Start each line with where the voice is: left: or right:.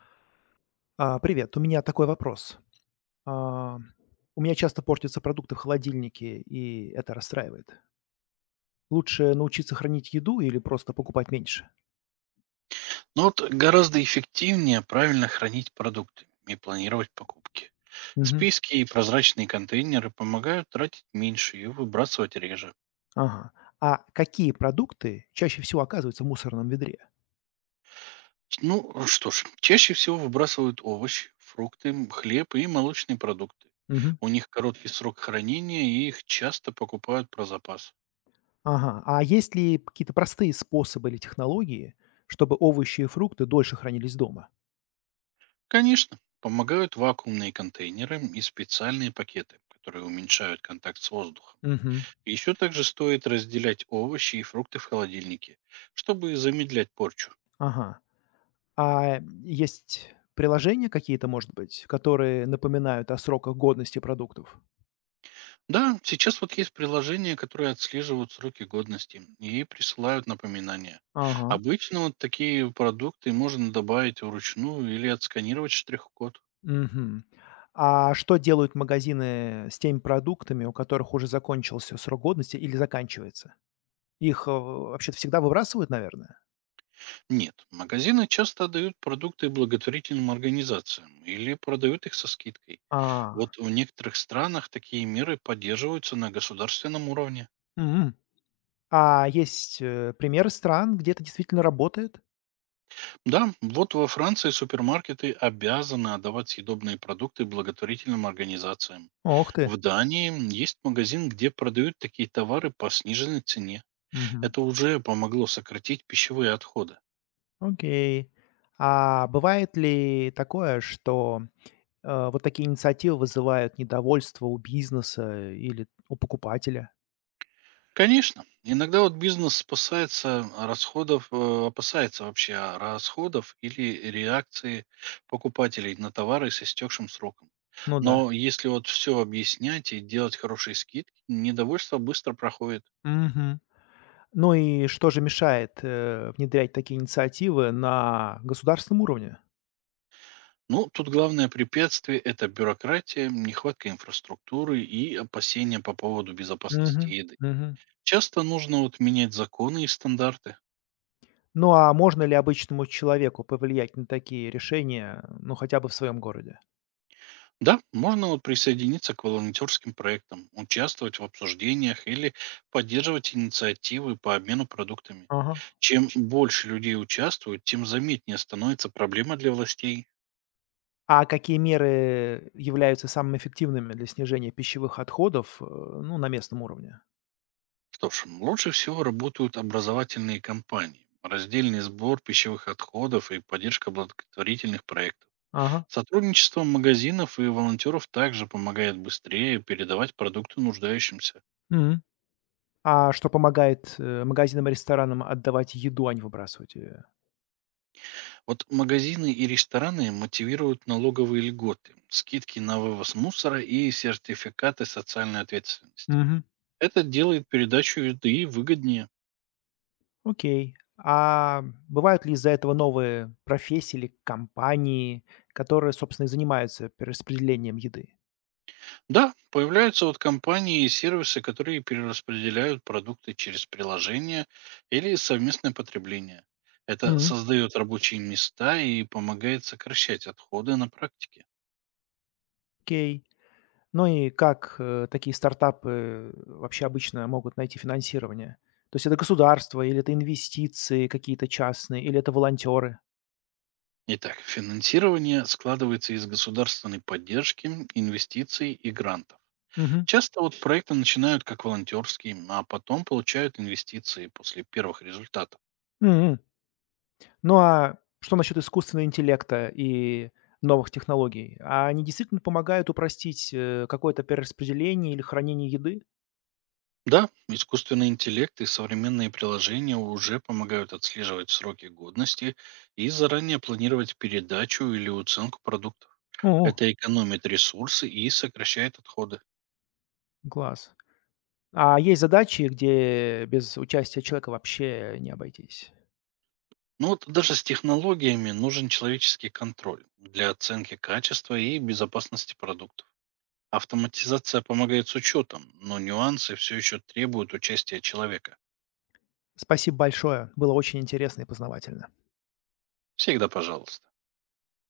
left: Привет, у меня такой вопрос. А, У меня часто портятся продукты в холодильнике, и это расстраивает. Лучше научиться хранить еду или просто покупать меньше?
right: Но вот гораздо эффективнее правильно хранить продукты и планировать покупки.
left: Мгм.
right: Списки и прозрачные контейнеры помогают тратить меньше и выбрасывать реже.
left: Ага. А какие продукты чаще всего оказываются в мусорном ведре?
right: Ну что ж, чаще всего выбрасывают овощи, фрукты, хлеб и молочные продукты.
left: Мгм.
right: У них короткий срок хранения и их часто покупают про запас.
left: Ага. А есть ли какие-то простые способы или технологии, чтобы овощи и фрукты дольше хранились дома?
right: Конечно, помогают вакуумные контейнеры и специальные пакеты, которые уменьшают контакт с воздухом.
left: Мгм.
right: Еще также стоит разделять овощи и фрукты в холодильнике, чтобы замедлять порчу.
left: Ага. А есть приложения какие-то, может быть, которые напоминают о сроках годности продуктов?
right: Да, сейчас вот есть приложения, которые отслеживают сроки годности и присылают напоминания.
left: Ага.
right: Обычно вот такие продукты можно добавить вручную или отсканировать штрих-код.
left: Мгм. А что делают магазины с теми продуктами, у которых уже закончился срок годности или заканчивается? Их, вообще-то всегда выбрасывают, наверное?
right: Нет, магазины часто отдают продукты благотворительным организациям или продают их со скидкой.
left: А,
right: Вот в некоторых странах такие меры поддерживаются на государственном уровне.
left: м. А есть, примеры стран, где это действительно работает?
right: Да, вот во Франции супермаркеты обязаны отдавать съедобные продукты благотворительным организациям.
left: Ох ты.
right: В Дании есть магазин, где продают такие товары по сниженной цене.
left: Мгм.
right: Это уже помогло сократить пищевые отходы.
left: Окей. А бывает ли такое, что, вот такие инициативы вызывают недовольство у бизнеса или у покупателя?
right: Конечно, иногда вот бизнес спасается расходов, опасается вообще расходов или реакции покупателей на товары с истекшим сроком.
left: Ну да.
right: Но если вот все объяснять и делать хорошие скидки, недовольство быстро проходит.
left: Мгм. Ну и что же мешает, внедрять такие инициативы на государственном уровне?
right: Ну, тут главное препятствие– это бюрократия, нехватка инфраструктуры и опасения по поводу безопасности
left: Мгм,
right: еды.
left: мгм.
right: Часто нужно вот менять законы и стандарты.
left: Ну, а можно ли обычному человеку повлиять на такие решения, ну, хотя бы в своем городе?
right: Да, можно вот присоединиться к волонтерским проектам, участвовать в обсуждениях или поддерживать инициативы по обмену продуктами.
left: Ага.
right: Чем больше людей участвуют, тем заметнее становится проблема для властей.
left: А какие меры являются самыми эффективными для снижения пищевых отходов, ну, на местном уровне?
right: Что ж, лучше всего работают образовательные компании, раздельный сбор пищевых отходов и поддержка благотворительных проектов.
left: Ага.
right: Сотрудничество магазинов и волонтеров также помогает быстрее передавать продукты нуждающимся.
left: Мгм. А что помогает, магазинам и ресторанам отдавать еду, а не выбрасывать ее?
right: Вот магазины и рестораны мотивируют налоговые льготы, скидки на вывоз мусора и сертификаты социальной ответственности. Это делает передачу еды выгоднее.
left: Окей. А бывают ли из-за этого новые профессии или компании, которые, собственно, и занимаются перераспределением еды?
right: Да, появляются вот компании и сервисы, которые перераспределяют продукты через приложения или совместное потребление. Это
left: Мгм.
right: создает рабочие места и помогает сокращать отходы на практике.
left: Окей. Ну и как такие стартапы вообще обычно могут найти финансирование? То есть это государство, или это инвестиции какие-то частные, или это волонтеры?
right: Итак, финансирование складывается из государственной поддержки, инвестиций и грантов.
left: Мгм.
right: Часто вот проекты начинают как волонтерские, а потом получают инвестиции после первых результатов.
left: Мгм. Ну а что насчет искусственного интеллекта и новых технологий? А они действительно помогают упростить какое-то перераспределение или хранение еды?
right: Да, искусственный интеллект и современные приложения уже помогают отслеживать сроки годности и заранее планировать передачу или уценку продуктов.
left: О.
right: Это экономит ресурсы и сокращает отходы.
left: Класс. А есть задачи, где без участия человека вообще не обойтись?
right: Ну вот даже с технологиями нужен человеческий контроль для оценки качества и безопасности продукта. Автоматизация помогает с учетом, но нюансы все еще требуют участия человека.
left: Спасибо большое. Было очень интересно и познавательно.
right: Всегда пожалуйста.